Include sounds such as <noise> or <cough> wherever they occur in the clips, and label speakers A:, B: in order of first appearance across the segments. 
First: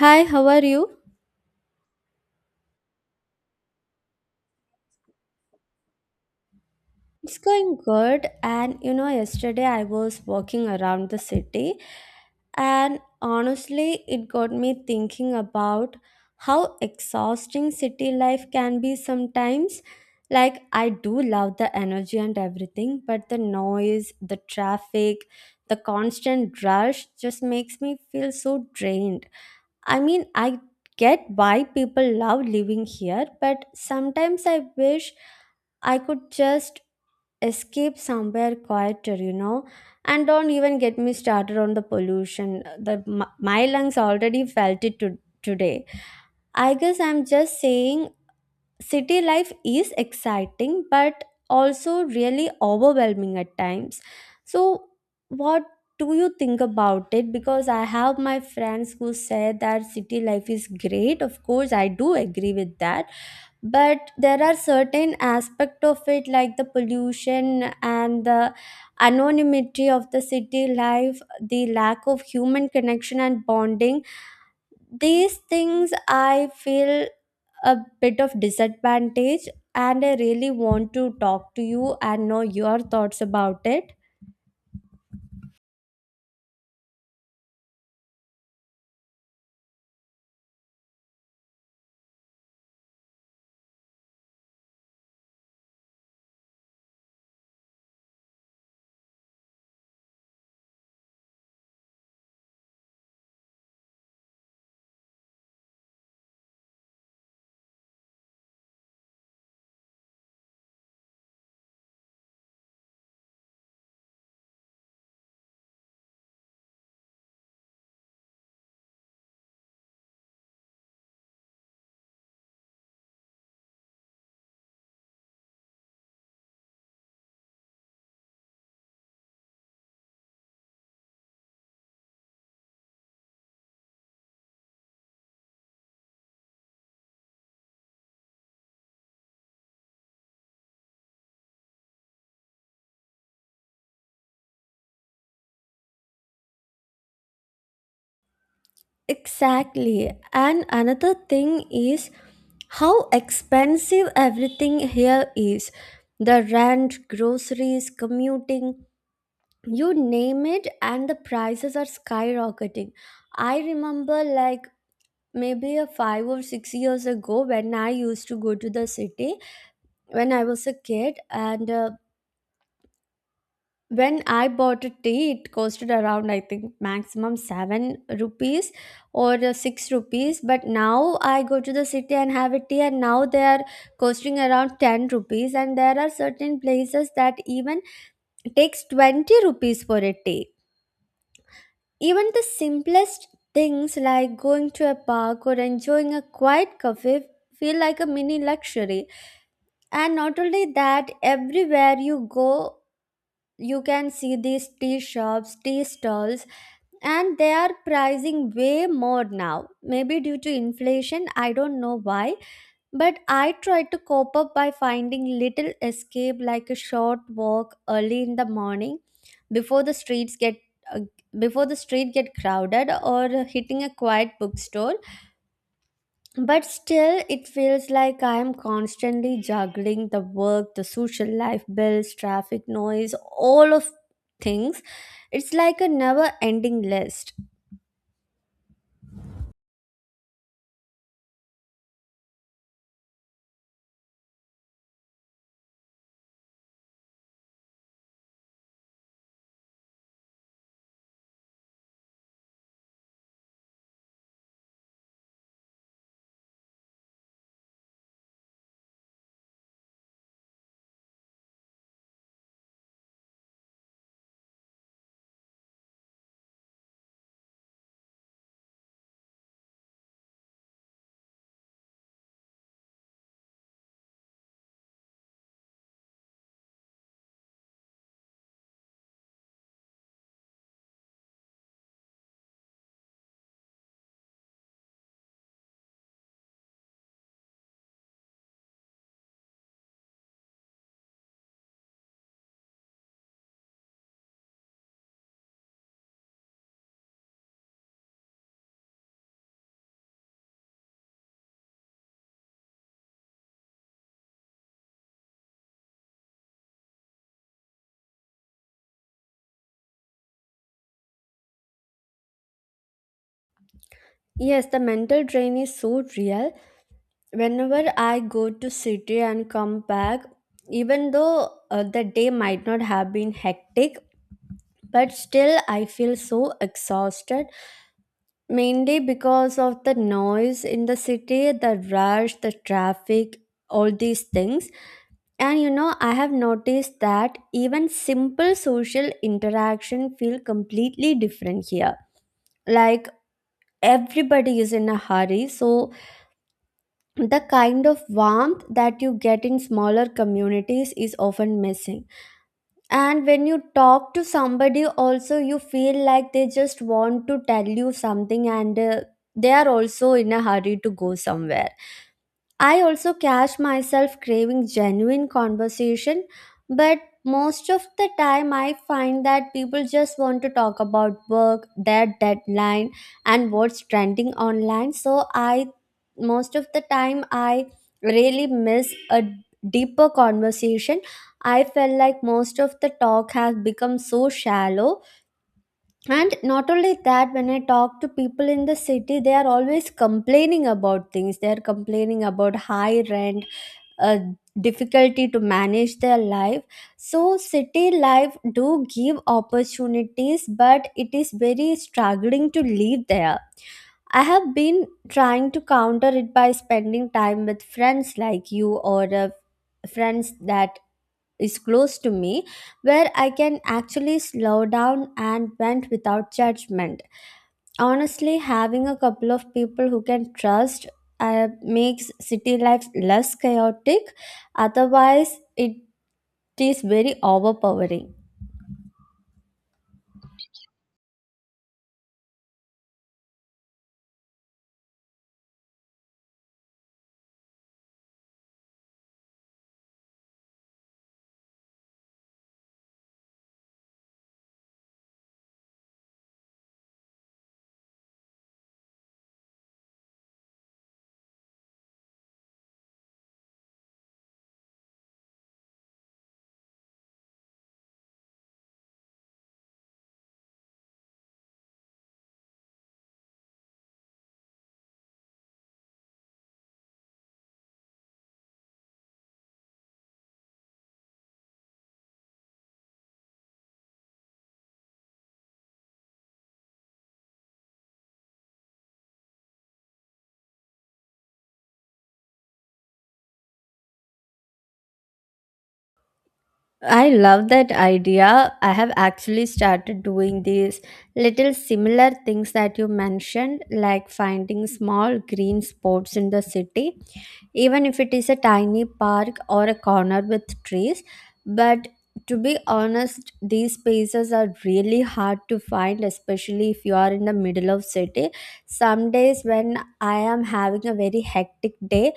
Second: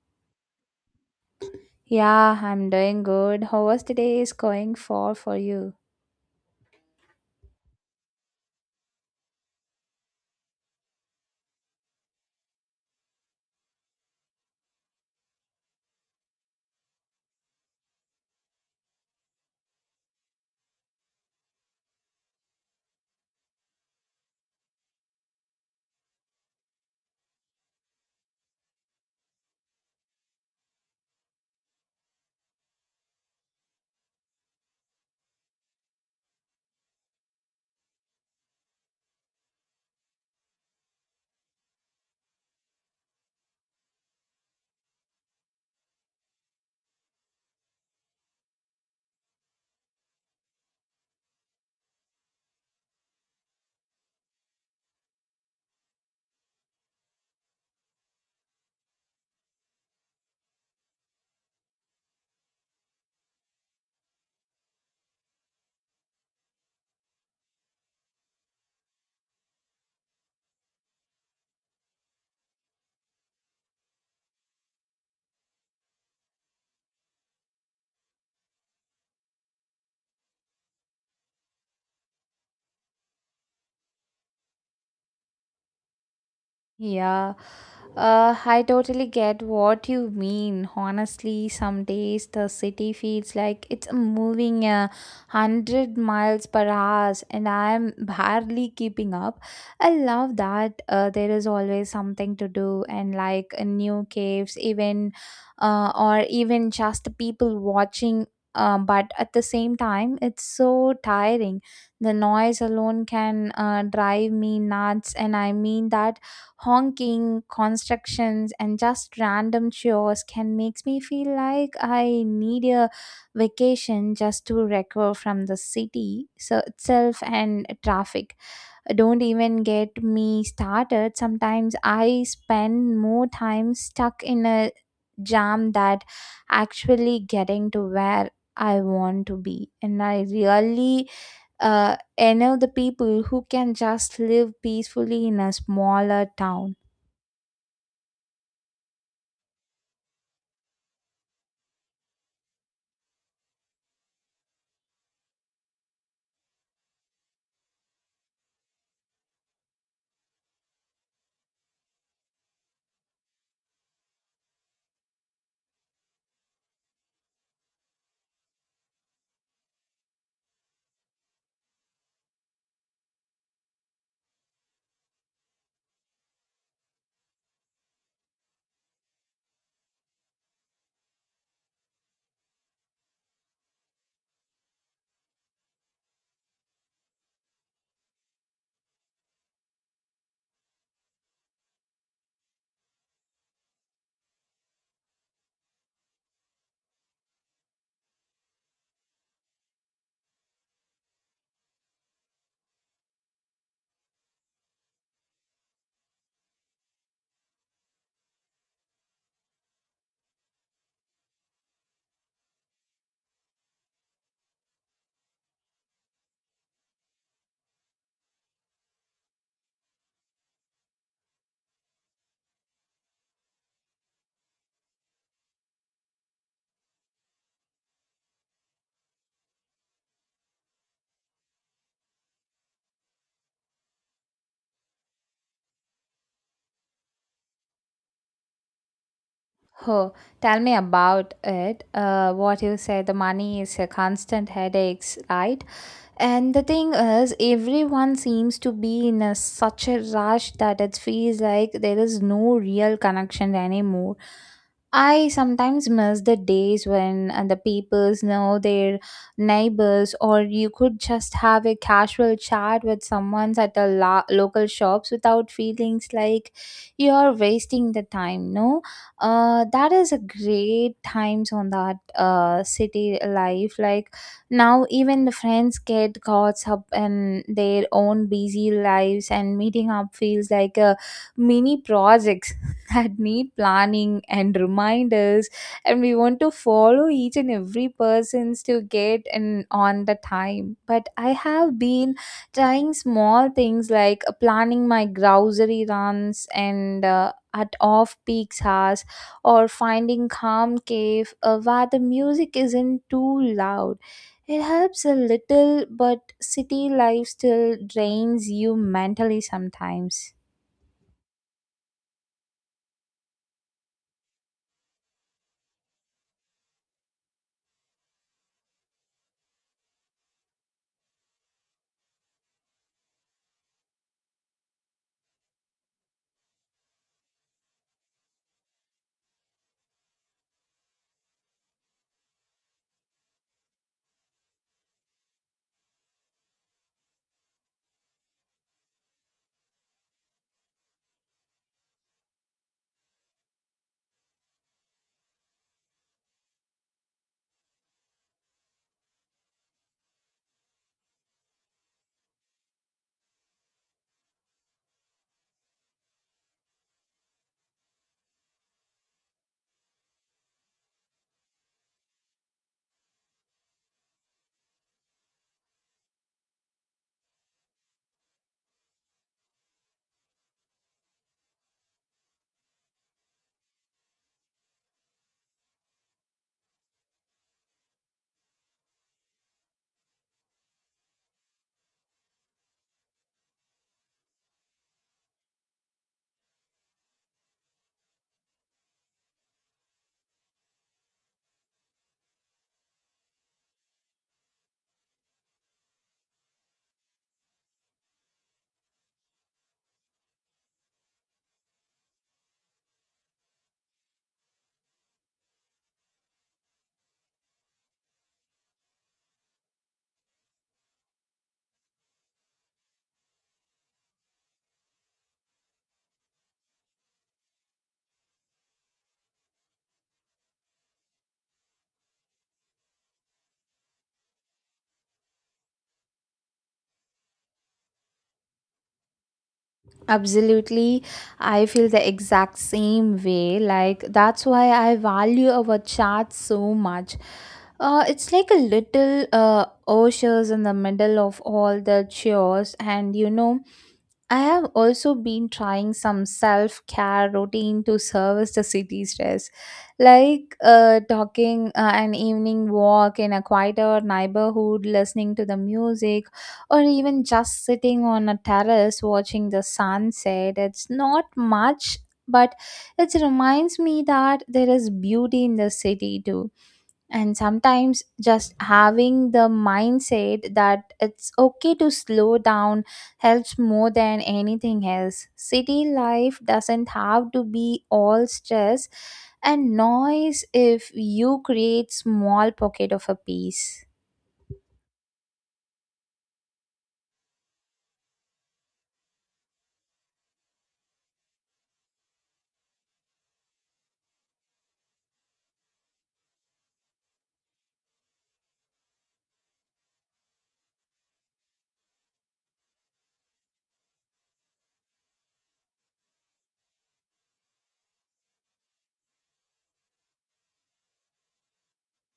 A: Hi, how are you?
B: Yeah, I'm doing good. How was today's going for you?
A: It's going good. And you know, yesterday I was walking around the city, and honestly, it got me thinking about how exhausting city life can be sometimes. Like, I do love the energy and everything, but the noise, the traffic, the constant rush just makes me feel so drained. I mean, I get why people love living here, but sometimes I wish I could just escape somewhere quieter, you know. And don't even get me started on the pollution. The my lungs already felt it to, today. I guess I'm just saying city life is exciting but also really overwhelming at times. So what do you think about it? Because I have my friends who say that city life is great. Of course, I do agree with that, but there are certain aspect of it like the pollution and the anonymity of the city life, the lack of human connection and bonding. These things I feel a bit of disadvantage, and I really want to talk to you and know your thoughts about it.
B: Yeah, I totally get what you mean. Honestly, some days the city feels like it's moving 100 miles per hour, and I'm barely keeping up. I love that there is always something to do, and like new caves, even or even just people watching. But at the same time, it's so tiring. The noise alone can drive me nuts, and I mean that honking, constructions, and just random chores can makes me feel like I need a vacation just to recover from the city so itself and traffic. Don't even get me started. Sometimes I spend more time stuck in a jam that actually getting to where I want to be, and I really envy the people who can just live peacefully in a smaller town.
A: Exactly. And another thing is how expensive everything here is: the rent, groceries, commuting, you name it, and the prices are skyrocketing. I remember, like, maybe a 5 or 6 years ago when I used to go to the city when I was a kid, and when I bought a tea, it costed around, I think, maximum 7 rupees or 6 rupees. But now I go to the city and have a tea and now they are costing around 10 rupees, and there are certain places that even takes 20 rupees for a tea. Even the simplest things like going to a park or enjoying a quiet cafe feel like a mini luxury. And not only that, everywhere you go, you can see these tea shops, tea stalls, and they are pricing way more now. Maybe due to inflation, I don't know why. But I tried to cope up by finding little escape like a short walk early in the morning before the streets get uh, before the street get crowded, or hitting a quiet bookstore. But still it feels like I am constantly juggling the work, the social life, bills, traffic, noise, all of things. It's like a never ending list.
B: Oh, tell me about it. What you said the money is a constant headaches, right? And the thing is, everyone seems to be such a rush that it feels like there is no real connection anymore. I sometimes miss the days when the peoples know their neighbors, or you could just have a casual chat with someone at the local shops without feelings like you are wasting the time. No, that is a great times on that city life. Like now, even the friends get caught up in their own busy lives, and meeting up feels like a mini project <laughs> that need planning and reminders, and we want to follow each and every persons to get in on the time. But I have been trying small things like planning my grocery runs, and at off peak hours, or finding calm cave where the music isn't too loud. It helps a little, but city life still drains you mentally sometimes.
A: Yes, the mental drain is so real. Whenever I go to city and come back, even though the day might not have been hectic, but still I feel so exhausted, mainly because of the noise in the city, the rush, the traffic, all these things. And you know, I have noticed that even simple social interaction feel completely different here. Like, everybody is in a hurry, so the kind of warmth that you get in smaller communities is often missing. And when you talk to somebody also, you feel like they just want to tell you something, and they are also in a hurry to go somewhere. I also catch myself craving genuine conversation, but most of the time I find that people just want to talk about work, their deadline, and what's trending online. So I, most of the time I really miss a deeper conversation. I felt like most of the talk has become so shallow. And not only that, when I talk to people in the city, they are always complaining about things. They are complaining about high rent, uh, difficulty to manage their life. So city life do give opportunities, but it is very struggling to live there. I have been trying to counter it by spending time with friends like you, or friends that is close to me, where I can actually slow down and vent without judgment. Honestly, having a couple of people who can trust makes city life less chaotic. Otherwise it is very overpowering.
B: Absolutely. I feel the exact same way. Like, that's why I value our chat so much. It's like a little oasis in the middle of all the chores, and I have also been trying some self care routine to service the city stress, like talking an evening walk in a quieter neighborhood, listening to the music, or even just sitting on a terrace watching the sunset. It's not much, but it reminds me that there is beauty in the city too. And sometimes just having the mindset that it's okay to slow down helps more than anything else. City life doesn't have to be all stress and noise if you create small pocket of a peace.
A: I love that idea. I have actually started doing these little similar things that you mentioned, like finding small green spots in the city, even if it is a tiny park or a corner with trees. But to be honest, these spaces are really hard to find, especially if you are in the middle of city. Some days when I am having a very hectic day,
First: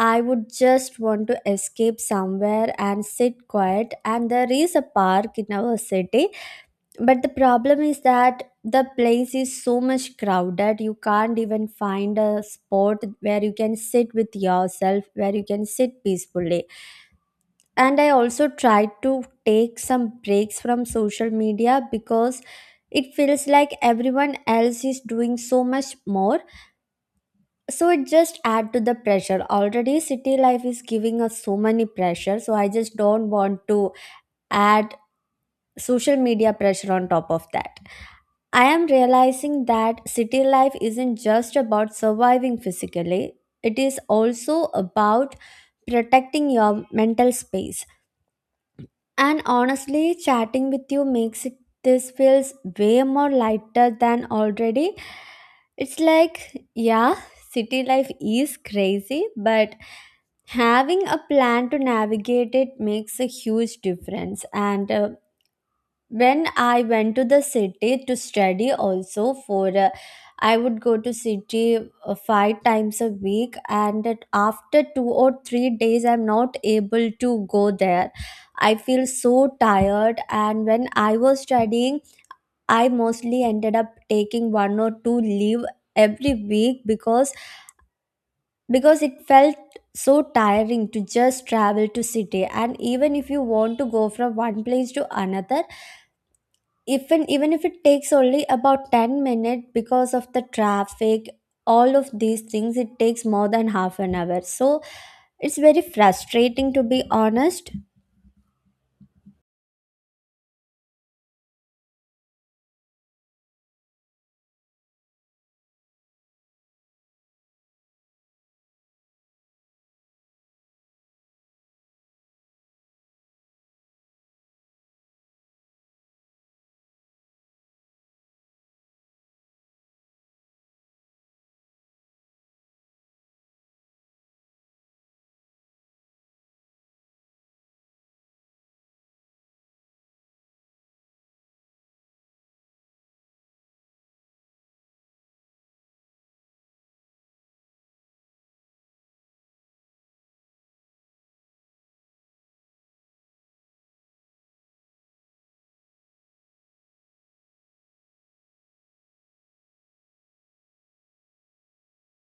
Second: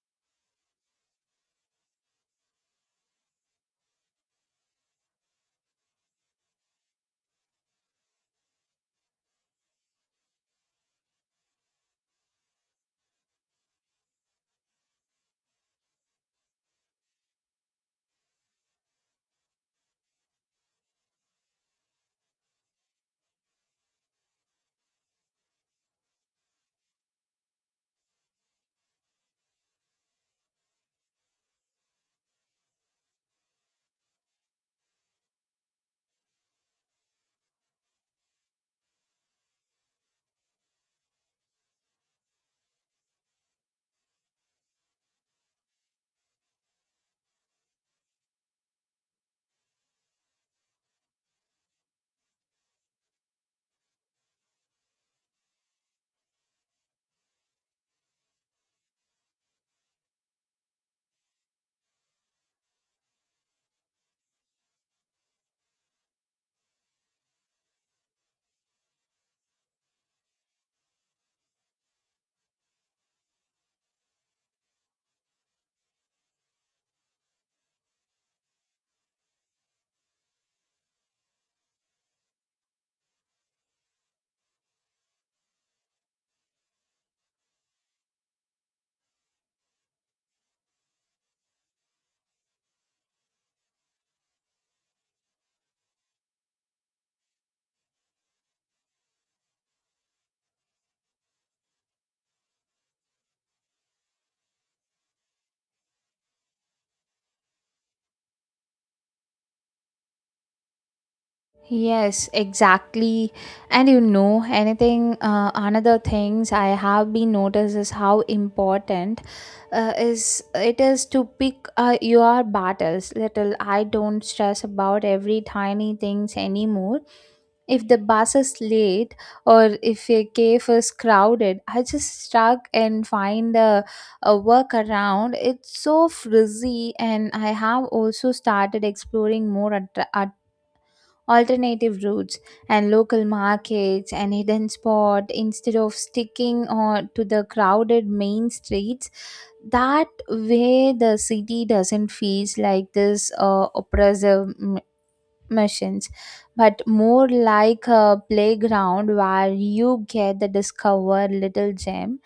A: I would just want to escape somewhere and sit quiet. And there is a park in our city, but the problem is that the place is so much crowded, you can't even find a spot where you can sit with yourself, where you can sit peacefully. And I also tried to take some breaks from social media because it feels like everyone else is doing so much more. So it just add to the pressure. Already city life is giving us so many pressure. So I just don't want to add social media pressure on top of that. I am realizing that city life isn't just about surviving physically, it is also about protecting your mental space. And honestly, chatting with you makes it, this feels way more lighter than already. It's like, yeah, city life is crazy, but having a plan to navigate it makes a huge difference. And when I went to the city to study also, for I would go to city five times a week, and that after 2 or 3 days I'm not able to go there, I feel so tired. And when I was studying, I mostly ended up taking one or two leave every week, because it felt so tiring to just travel to city. And even if you want to go from one place to another, even if it takes only about 10 minutes, because of the traffic, all of these things, it takes more than half an hour. So it's very frustrating, to be honest.
B: Yes, exactly. And anything, another things I have been noticed is how important is it is to pick your battles. Little, I don't stress about every tiny things anymore. If the bus is late or if a cave is crowded, I just stuck and find a workaround. It's so frizzy, and I have also started exploring more at alternative routes and local markets and hidden spot instead of sticking on to the crowded main streets. That way the city doesn't feel like this oppressive missions, but more like a playground where you get the discover little gem.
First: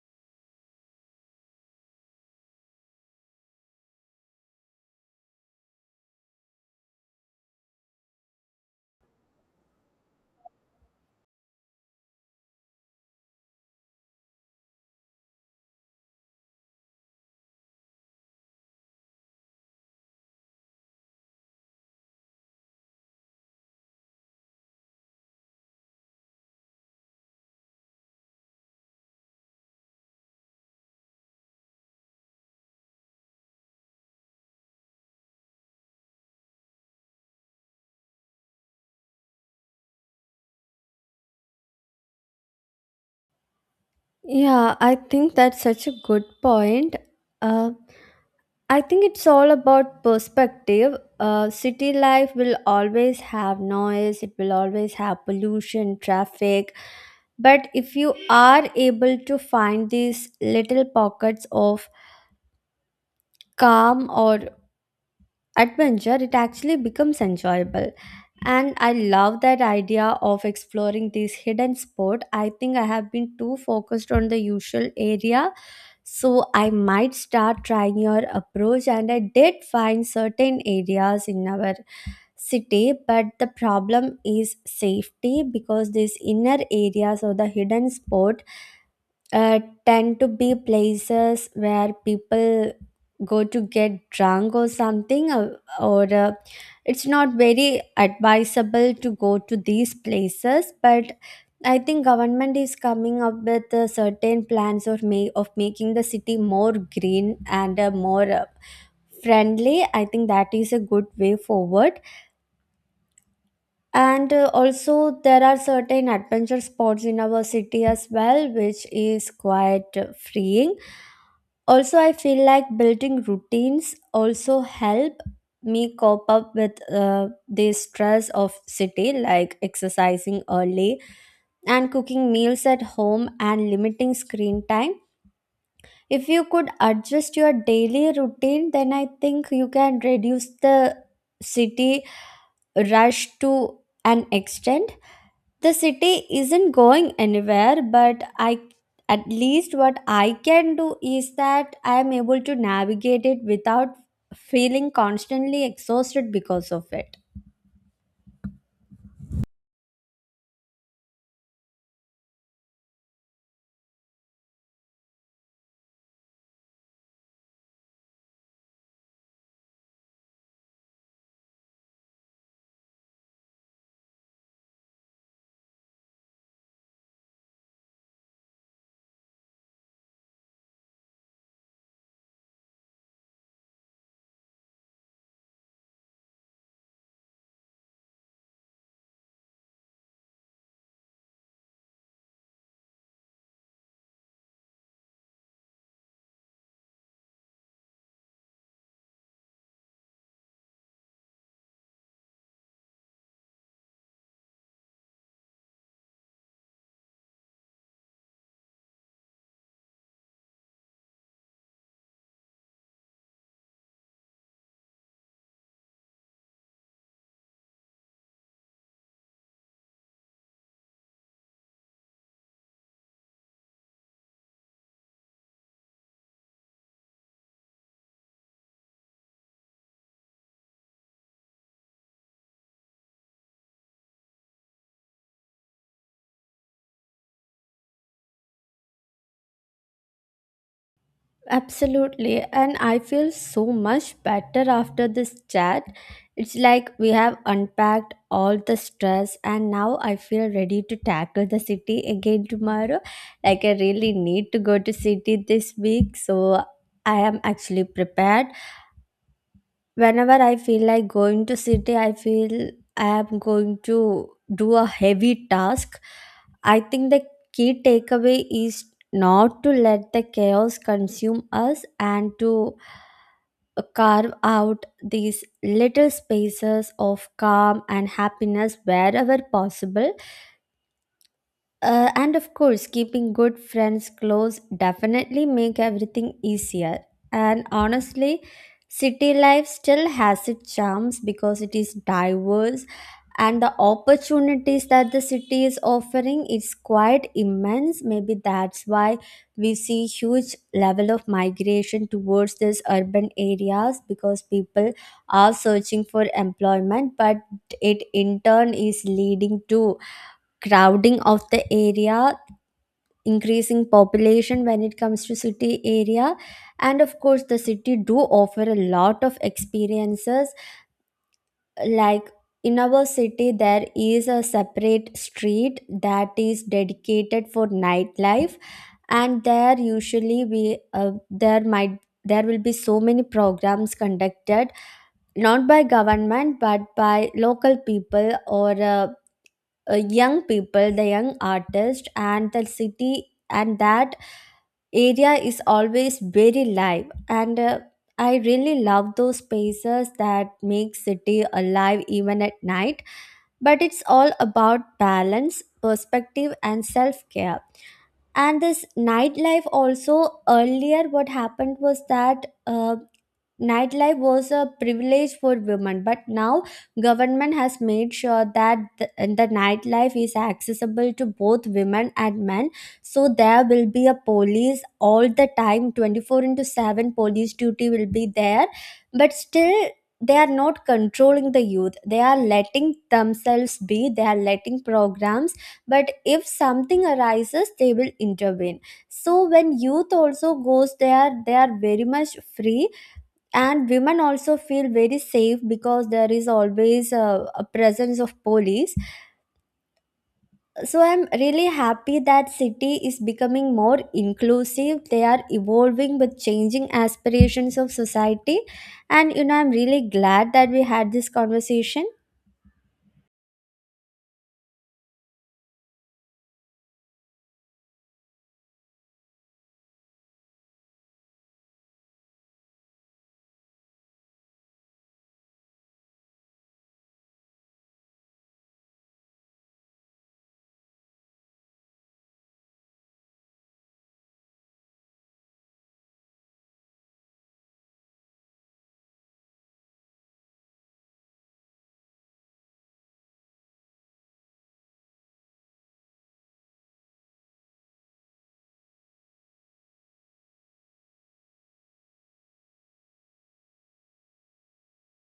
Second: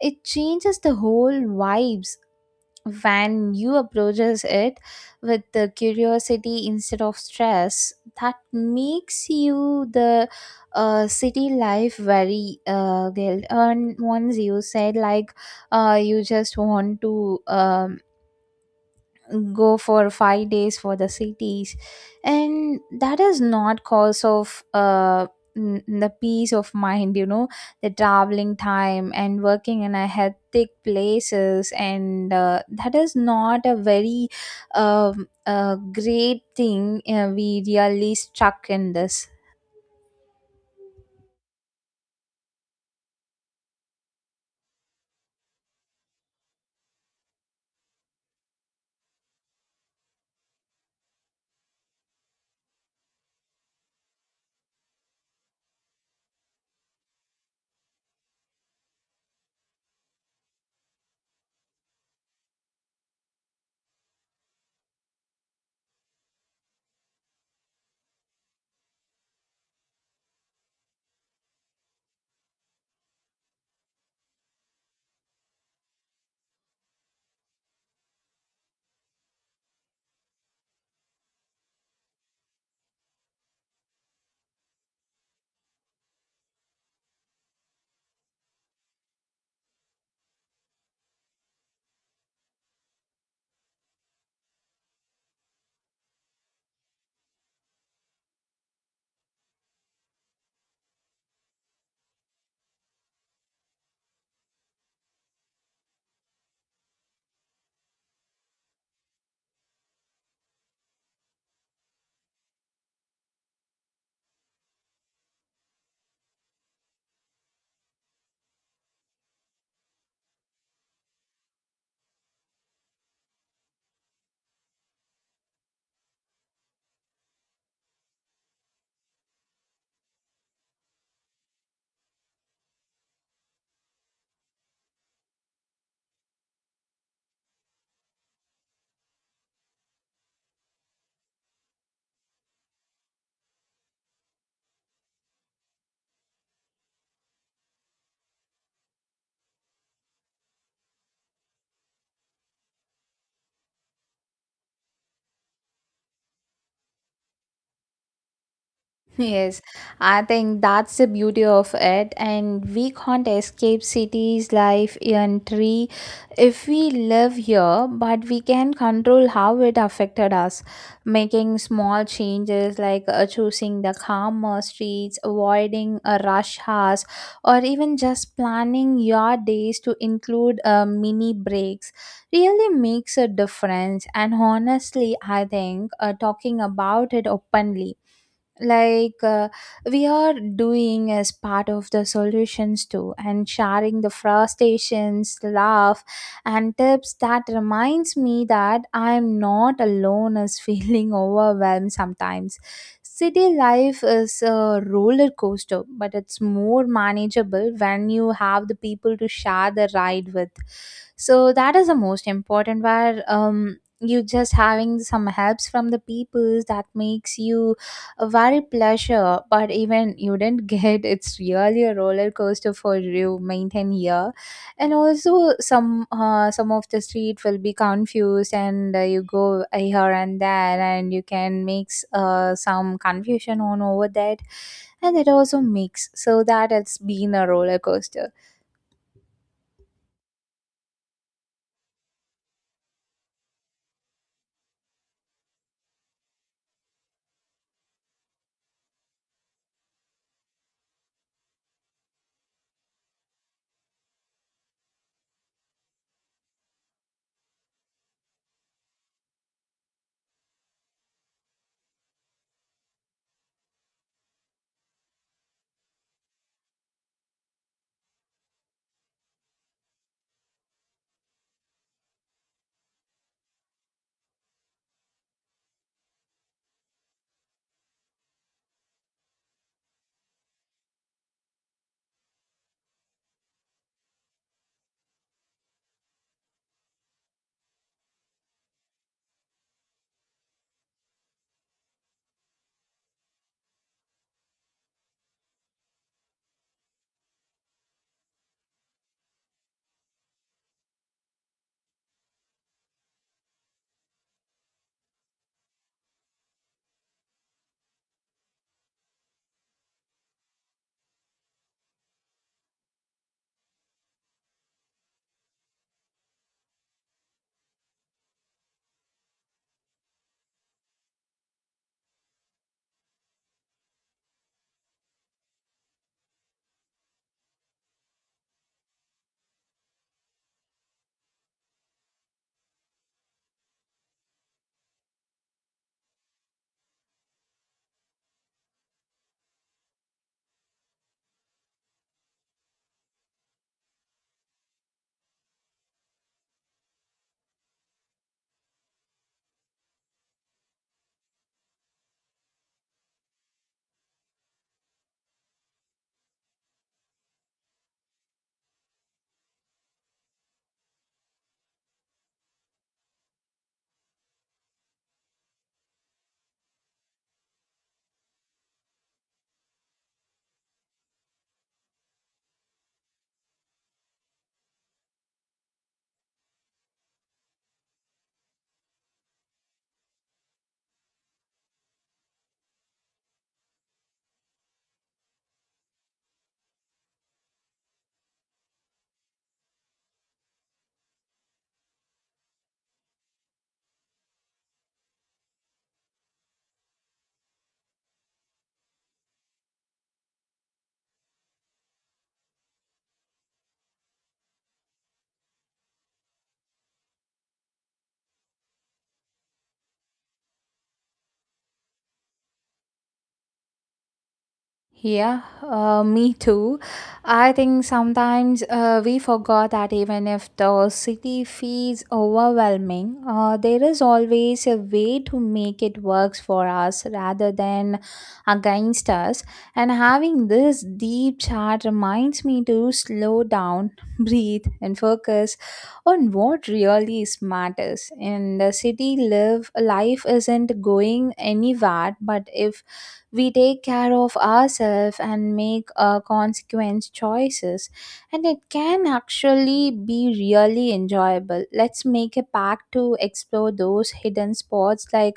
B: It changes the whole vibes when you approaches it with the curiosity instead of stress. That makes you the city life very guilt. And once you said like you just want to go for 5 days for the cities, and that is not cause of the peace of mind, the traveling time and working in a hectic places, and that is not a very great thing. We really stuck in this.
A: Yeah, I think that's such a good point. uh, I think it's all about perspective. City life will always have noise, it will always have pollution, traffic, but if you are able to find these little pockets of calm or adventure, it actually becomes enjoyable. And I love that idea of exploring this hidden sport. I think I have been too focused on the usual area, so I might start trying your approach. And I did find certain areas in our city, but the problem is safety, because this inner areas or the hidden sport uh, tend to be places where people go to get drunk or something, or it's not very advisable to go to these places. But I think government is coming up with certain plans or may of making the city more green and more friendly. I think that is a good way forward. And also, there are certain adventure spots in our city as well, which is quite freeing. Also, I feel like building routines also help me cope up with the stress of city, like exercising early, and cooking meals at home, and limiting screen time. If you could adjust your daily routine, then I think you can reduce the city rush to an extent. The city isn't going anywhere, but I, at least what I can do is that I am able to navigate it without feeling constantly exhausted because of it.
B: Yes, I think that's the beauty of it, and we can't escape cities' life entry if we live here, but we can control how it affected us. Making small changes like choosing the calmer streets, avoiding a rush hours, or even just planning your days to include mini breaks really makes a difference. And honestly, I think talking about it openly, like we are doing, as part of the solutions too, and sharing the frustrations laugh and tips that reminds me that I'm not alone as feeling <laughs> overwhelmed sometimes. City life is a roller coaster, but it's more manageable when you have the people to share the ride with. So that is the most important, where you just having some helps from the people that makes you a very pleasure. But even you didn't <laughs> get it's really a roller coaster for you maintain here, and also some some of the street will be confused, and you go here and there, and you can mix some confusion on over that, and it also mix so that it's been a roller coaster.
A: Absolutely. And I feel so much better after this chat. It's like we have unpacked all the stress, and now I feel ready to tackle the city again tomorrow. Like, I really need to go to city this week, so I am actually prepared. Whenever I feel like going to city, I feel I am going to do a heavy task. I think the key takeaway is not to let the chaos consume us, and to carve out these little spaces of calm and happiness wherever possible. And of course, keeping good friends close definitely make everything easier. And honestly, city life still has its charms because it is diverse, and the opportunities that the city is offering is quite immense. Maybe that's why we see huge level of migration towards these urban areas because people are searching for employment, but it in turn is leading to crowding of the area, increasing population when it comes to city area. And of course the city do offer a lot of experiences, like in our city there is a separate street that is dedicated for nightlife. And there usually we there will be so many programs conducted, not by government but by local people or young people, the young artists, and the city. And that area is always very live, and I really love those spaces that make city alive even at night. But it's all about balance, perspective and self-care. And this nightlife also, earlier what happened was that nightlife was a privilege for women, but now government has made sure that the nightlife is accessible to both women and men. So there will be a police all the time, 24 into 7 police duty will be there. But still, they are not controlling the youth, they are letting themselves be, they are letting programs, but if something arises they will intervene. So when youth also goes there, they are very much free. And women also feel very safe because there is always a presence of police. So I'm really happy that city is becoming more inclusive, they are evolving with changing aspirations of society. And you know, I'm really glad that we had this conversation.
B: Yeah, me too. I think sometimes we forgot that even if the city feels overwhelming, there is always a way to make it works for us rather than against us. And having this deep chat reminds me to slow down, <laughs> breathe, and focus on what really is matters. In the city, live life isn't going anywhere, but if we take care of ourselves and make consequence choices, and it can actually be really enjoyable. Let's make a pact to explore those hidden spots, like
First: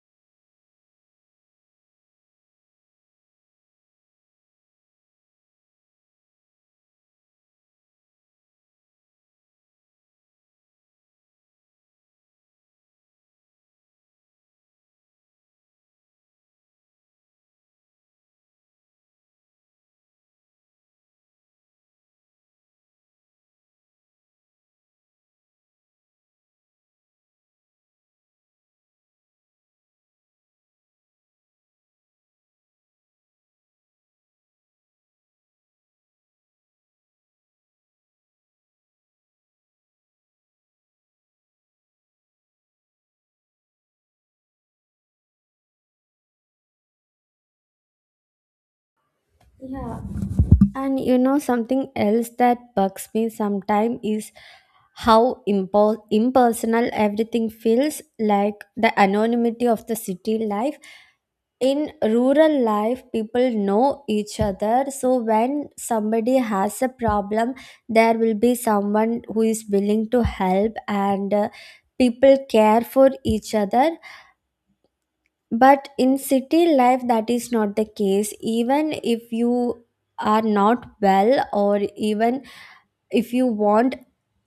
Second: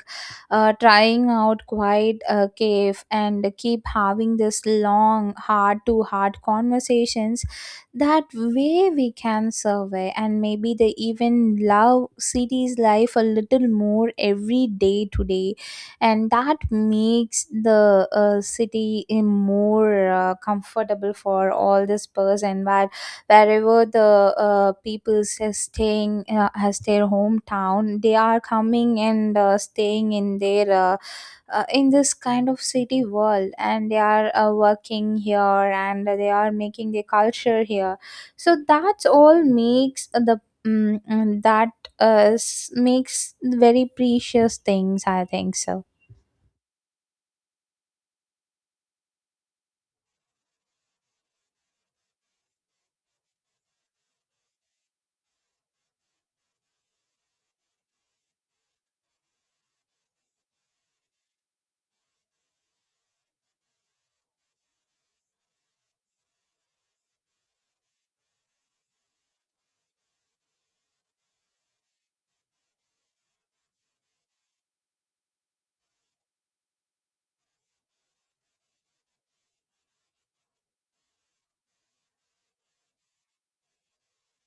B: trying out quiet cave, and keep having this long hard to hard conversations. That way we can survey, and maybe they even love city's life a little more every day today. And that makes the city in more comfortable for all this person, where wherever the people is staying as their hometown, they are coming and staying in their in this kind of city world, and they are working here, and they are making their culture here. So that's all makes the that makes very precious things, I think so.
A: Yeah. And you know something else that bugs me sometimes is how impersonal everything feels, like the anonymity of the city life. In rural life people know each other, so when somebody has a problem there will be someone who is willing to help, and people care for each other. But in city life that is not the case. Even if you are not well, or even if you want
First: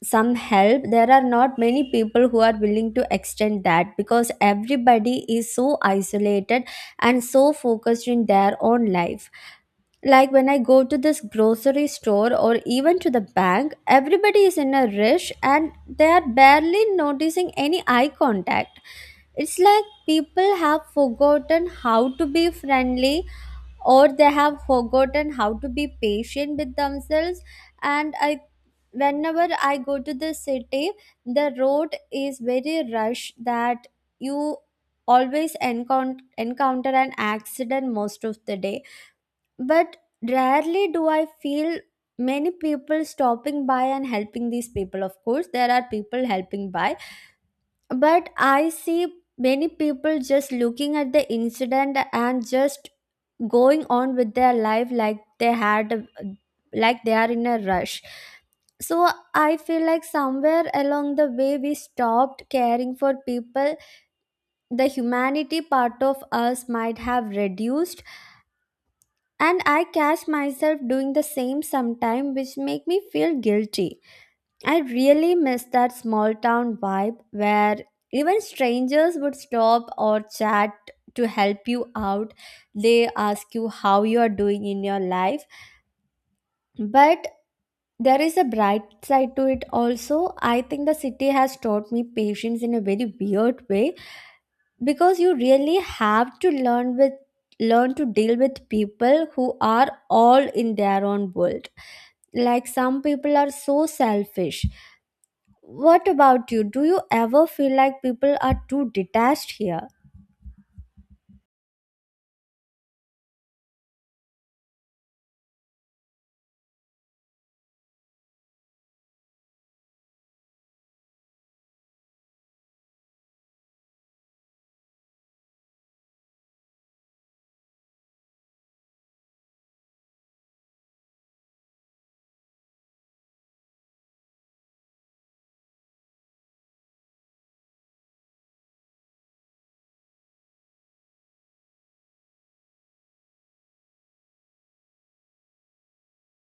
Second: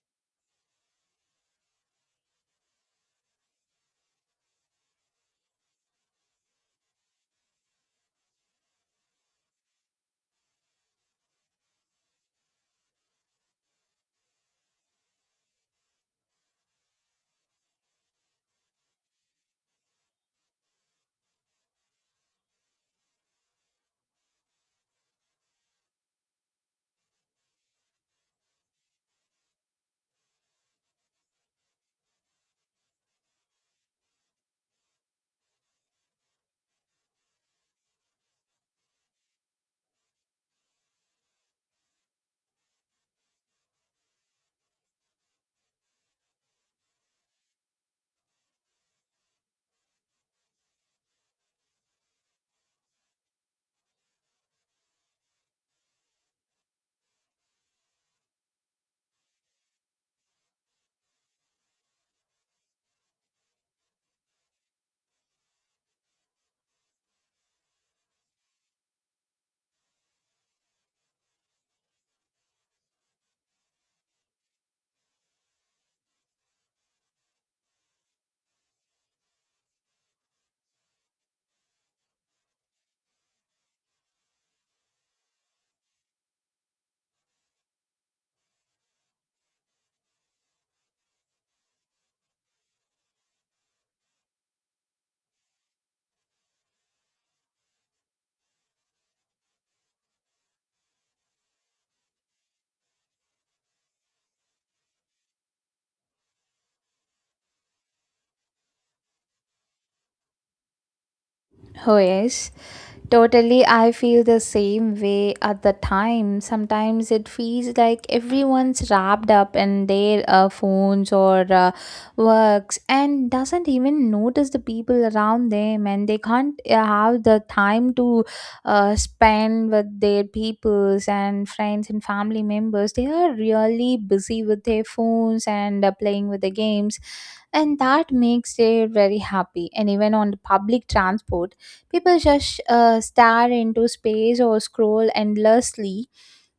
A: some help, there are not many people who are willing to extend that because everybody is so isolated and so focused in their own life. Like when I go to this grocery store or even to the bank, everybody is in a rush and they are barely noticing any eye contact. It's like people have forgotten how to be friendly, or they have forgotten how to be patient with themselves. And I, whenever I go to the city, the road is very rush, that you always encounter an accident most of the day. But rarely do I feel many people stopping by and helping these people. Of course there are people helping by, but I see many people just looking at the incident and just going on with their life, like they are in a rush. So I feel like somewhere along the way we stopped caring for people. The humanity part of us might have reduced, and I catch myself doing the same sometime, which make me feel guilty. I really miss that small town vibe where even strangers would stop or chat to help you out. They ask you how you are doing in your life. But there is a bright side to it also. I think the city has taught me patience in a very weird way, because you really have to learn to deal with people who are all in their own world, like some people are so selfish. What about you? Do you ever feel like people are too detached here?
B: Oh, yes, totally. I feel the same way at the time. Sometimes it feels like everyone's wrapped up in their phones or works, and doesn't even notice the people around them, and they can't have the time to spend with their peoples and friends and family members. They are really busy with their phones and playing with the games, and that makes it very happy. And even on the public transport people just stare into space or scroll endlessly,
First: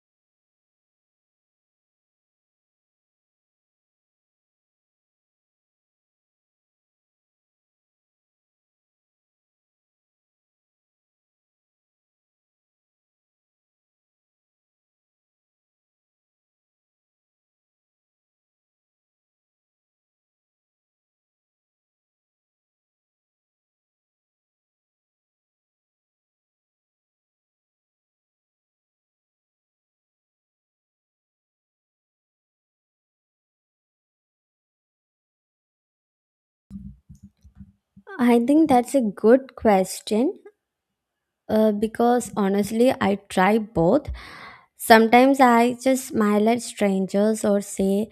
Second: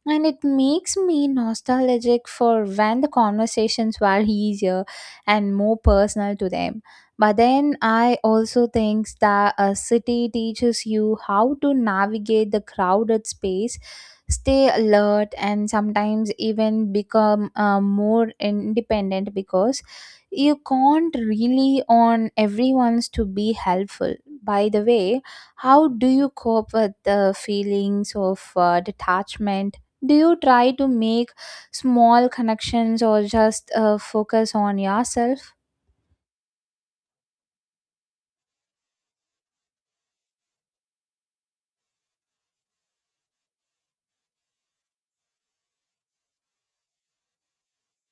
B: and it makes me nostalgic for when the conversations were easier and more personal to them. But then I also think that a city teaches you how to navigate the crowded space, stay alert, and sometimes even become more independent, because you can't really on everyone's to be helpful. By the way, how do you cope with the feelings of detachment? Do you try to make small connections, or just focus on yourself?
A: I think that's a good question, because honestly, I try both. Sometimes I just smile at strangers or say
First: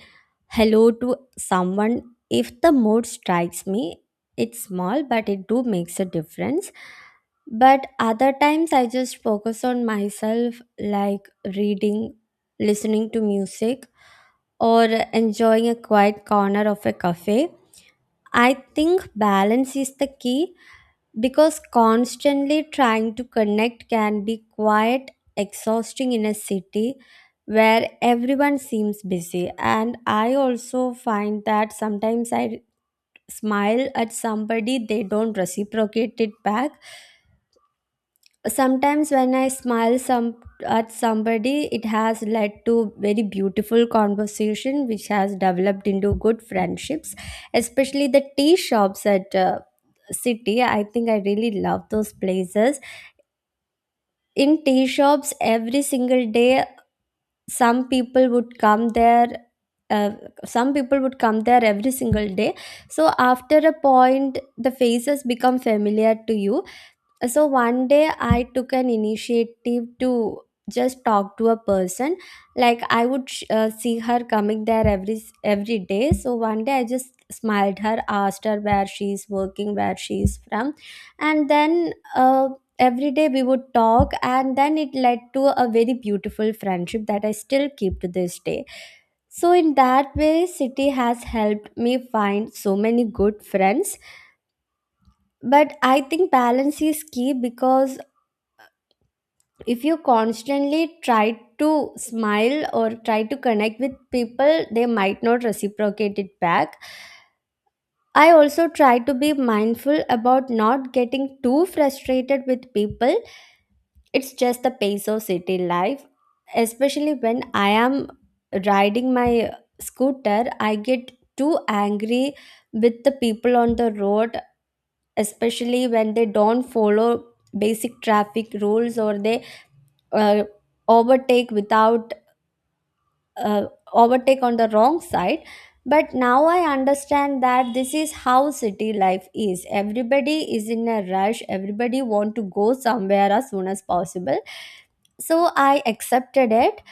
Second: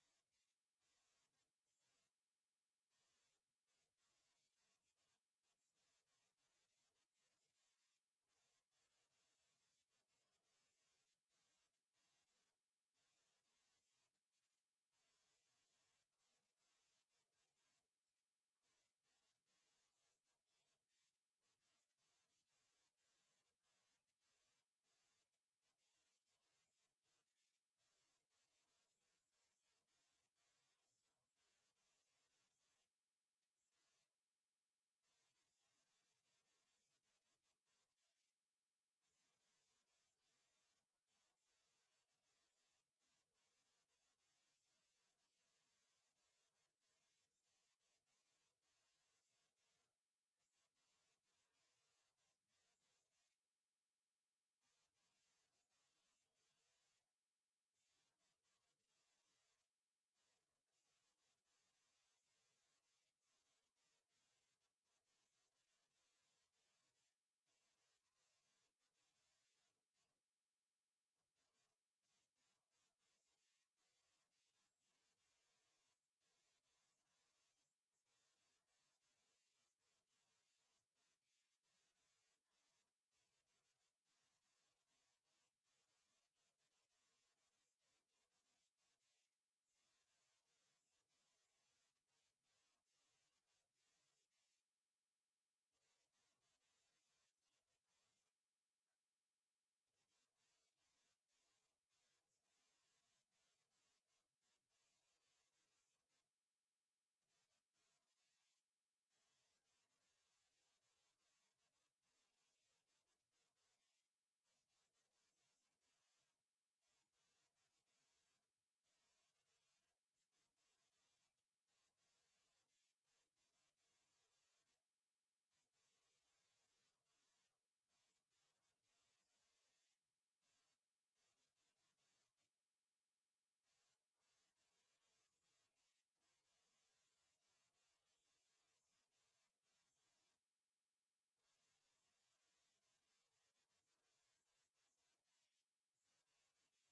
A: hello to someone if the mood strikes me. It's small but it do makes a difference. But other times I just focus on myself, like reading, listening to music, or enjoying a quiet corner of a cafe. I think balance is the key, because constantly trying to connect can be quite exhausting in a city where everyone seems busy. And I also find that sometimes I smile at somebody, they don't reciprocate it back. Sometimes when I smile some at somebody, it has led to very beautiful conversation which has developed into good friendships, especially the tea shops at city. I think I really love those places. In tea shops every single day, some people would come there uh, some people would come there every single day. So after a point the faces become familiar to you. So one day I took an initiative to just talk to a person. Like, I would see her coming there every day. So one day I just smiled her, asked her where she is working, where she is from. And then every day we would talk, and then it led to a very beautiful friendship that I still keep to this day. So in that way city has helped me find so many good friends. But I think balance is key because if you constantly try to smile or try to connect with people they might not reciprocate it back. I also try to be mindful about not getting too frustrated with people. It's just the pace of city life, especially when I am riding my scooter. I get too angry with the people on the road, especially when they don't follow basic traffic rules, or they uh, overtake without, uh, overtake on the wrong side. But now I understand that this is how city life is, everybody is in a rush, everybody want to go somewhere as soon as possible. So I accepted it.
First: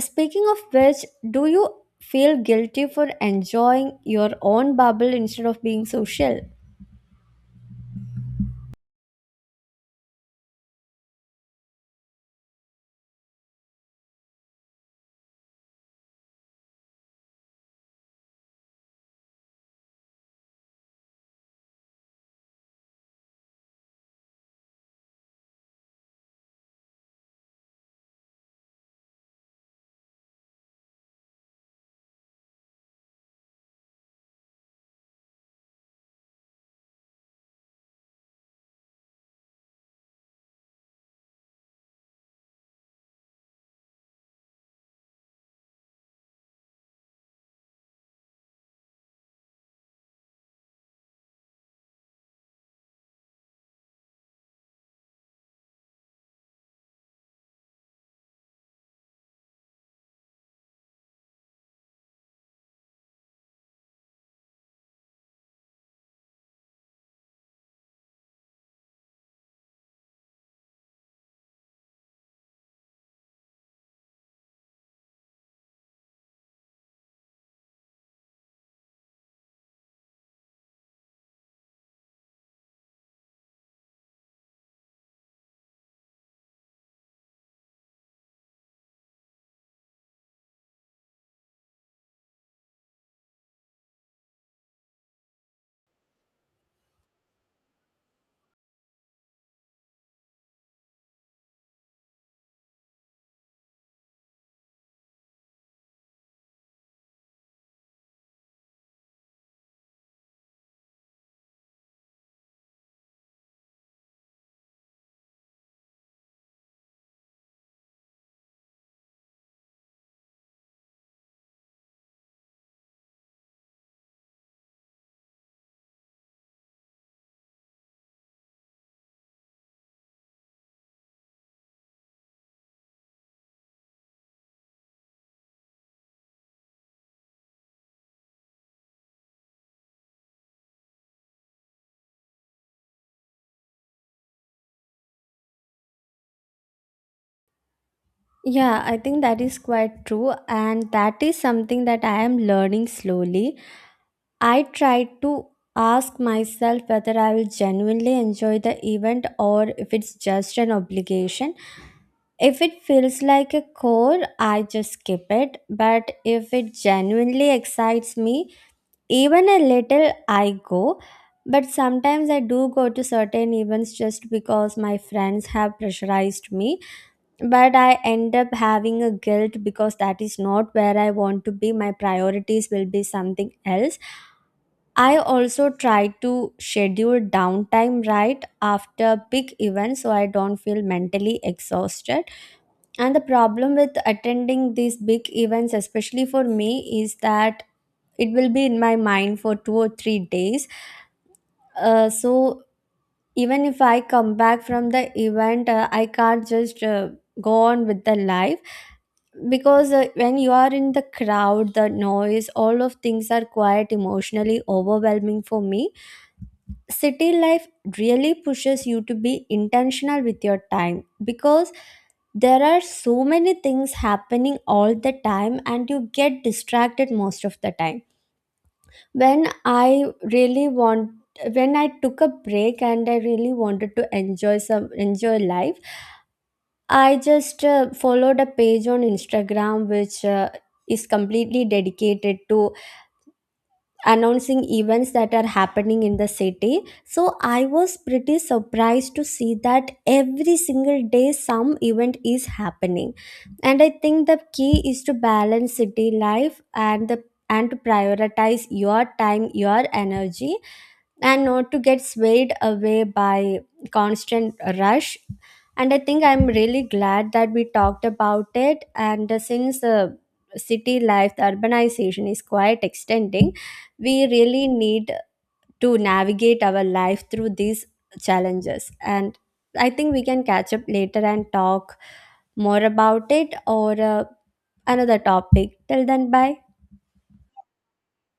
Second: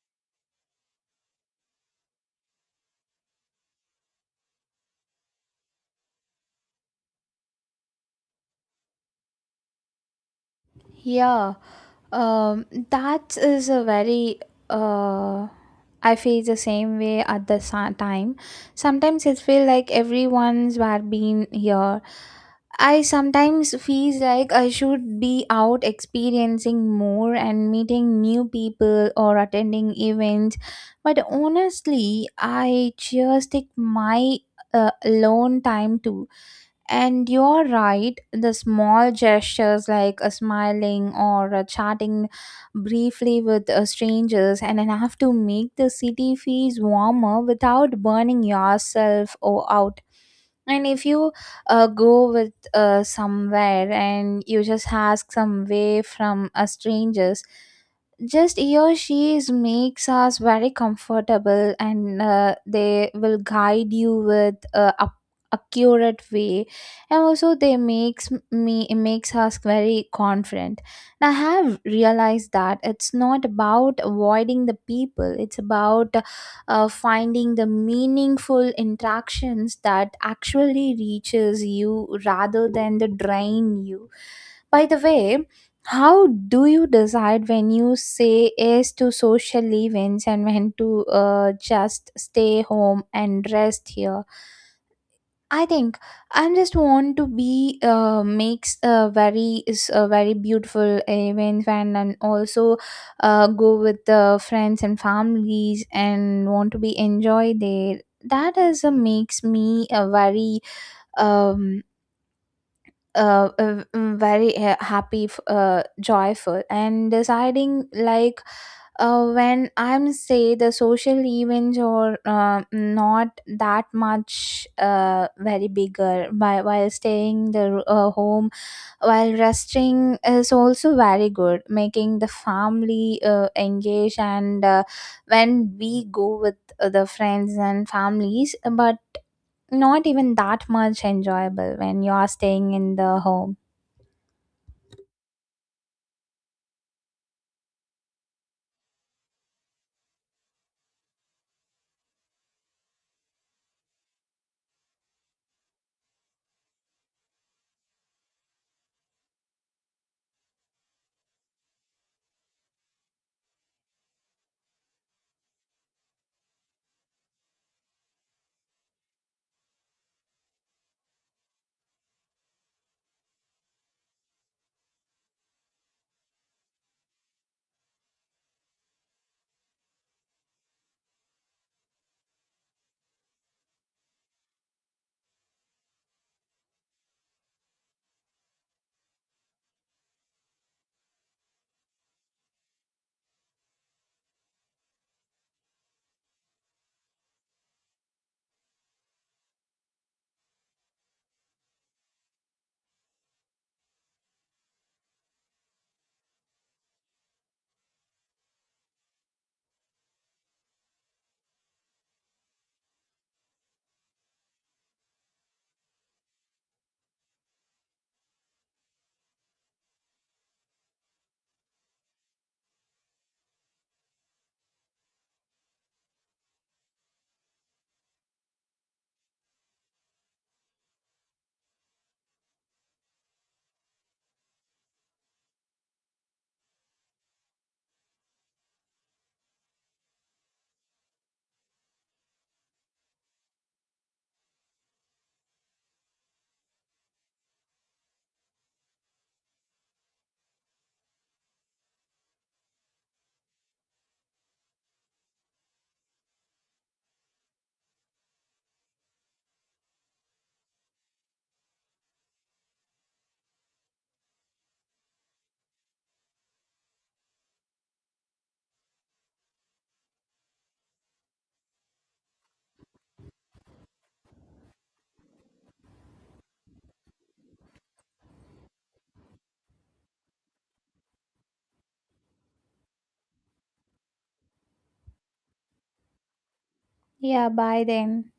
A: Speaking of which, do you feel guilty for enjoying your own bubble instead of being social?
B: Yeah, that is a very. Uh, I feel the same way at the time. Sometimes it feels like everyone's were being here, I sometimes feel like I should be out experiencing more and meeting new people or attending events, but honestly, I just take my alone time too. And you're right, the small gestures like a smiling or a chatting briefly with strangers and enough to make the city feels warmer without burning yourself or out. And if you go with somewhere, and you just ask some way from a strangers, just he or she is makes us very comfortable, and they will guide you with accurate way. And also they makes me it makes us very confident. And I have realized that it's not about avoiding the people, it's about finding the meaningful interactions that actually reaches you rather than the drain you. By the way, how do you decide when you say yes to social events, and when to just stay home and rest here? I think I'm just want to be makes a very is a very beautiful event, and also go with the friends and families and want to be enjoy there. That is a makes me a very um very happy joyful. And deciding like when I'm say the social events are not that much very bigger by, while staying the home while resting is also very good, making the family engage. And when we go with the friends and families, but not even that much enjoyable when you are staying in the home.
A: Yeah, I think that is quite true, and that is something that I am learning slowly. I tried to ask myself whether I will genuinely enjoy the event, or if it's just an obligation. If it feels like a chore, I just skip it. But if it genuinely excites me, even a little, I go. But sometimes I do go to certain events just because my friends have pressurized me. But I end up having a guilt because that is not where I want to be. My priorities will be something else. I also try to schedule downtime right after big events so I don't feel mentally exhausted. And the problem with attending these big events, especially for me, is that it will be in my mind for 2 or 3 days. So even if I come back from the event, I can't just go on with the life, because when you are in the crowd, the noise, all of things are quite emotionally overwhelming for me. City life really pushes you to be intentional with your time because there are so many things happening all the time and you get distracted most of the time. When I really want, when I took a break and I really wanted to enjoy life, I just followed a page on Instagram which is completely dedicated to announcing events that are happening in the city. So I was pretty surprised to see that every single day some event is happening. And I think the key is to balance city life and to prioritize your time, your energy, and not to get swayed away by constant rush. And I think I'm really glad that we talked about it. And since the city life, the urbanization is quite extending, we really need to navigate our life through these challenges. And I think we can catch up later and talk more about it, or another topic. Till then, bye.
B: Yeah, bye then.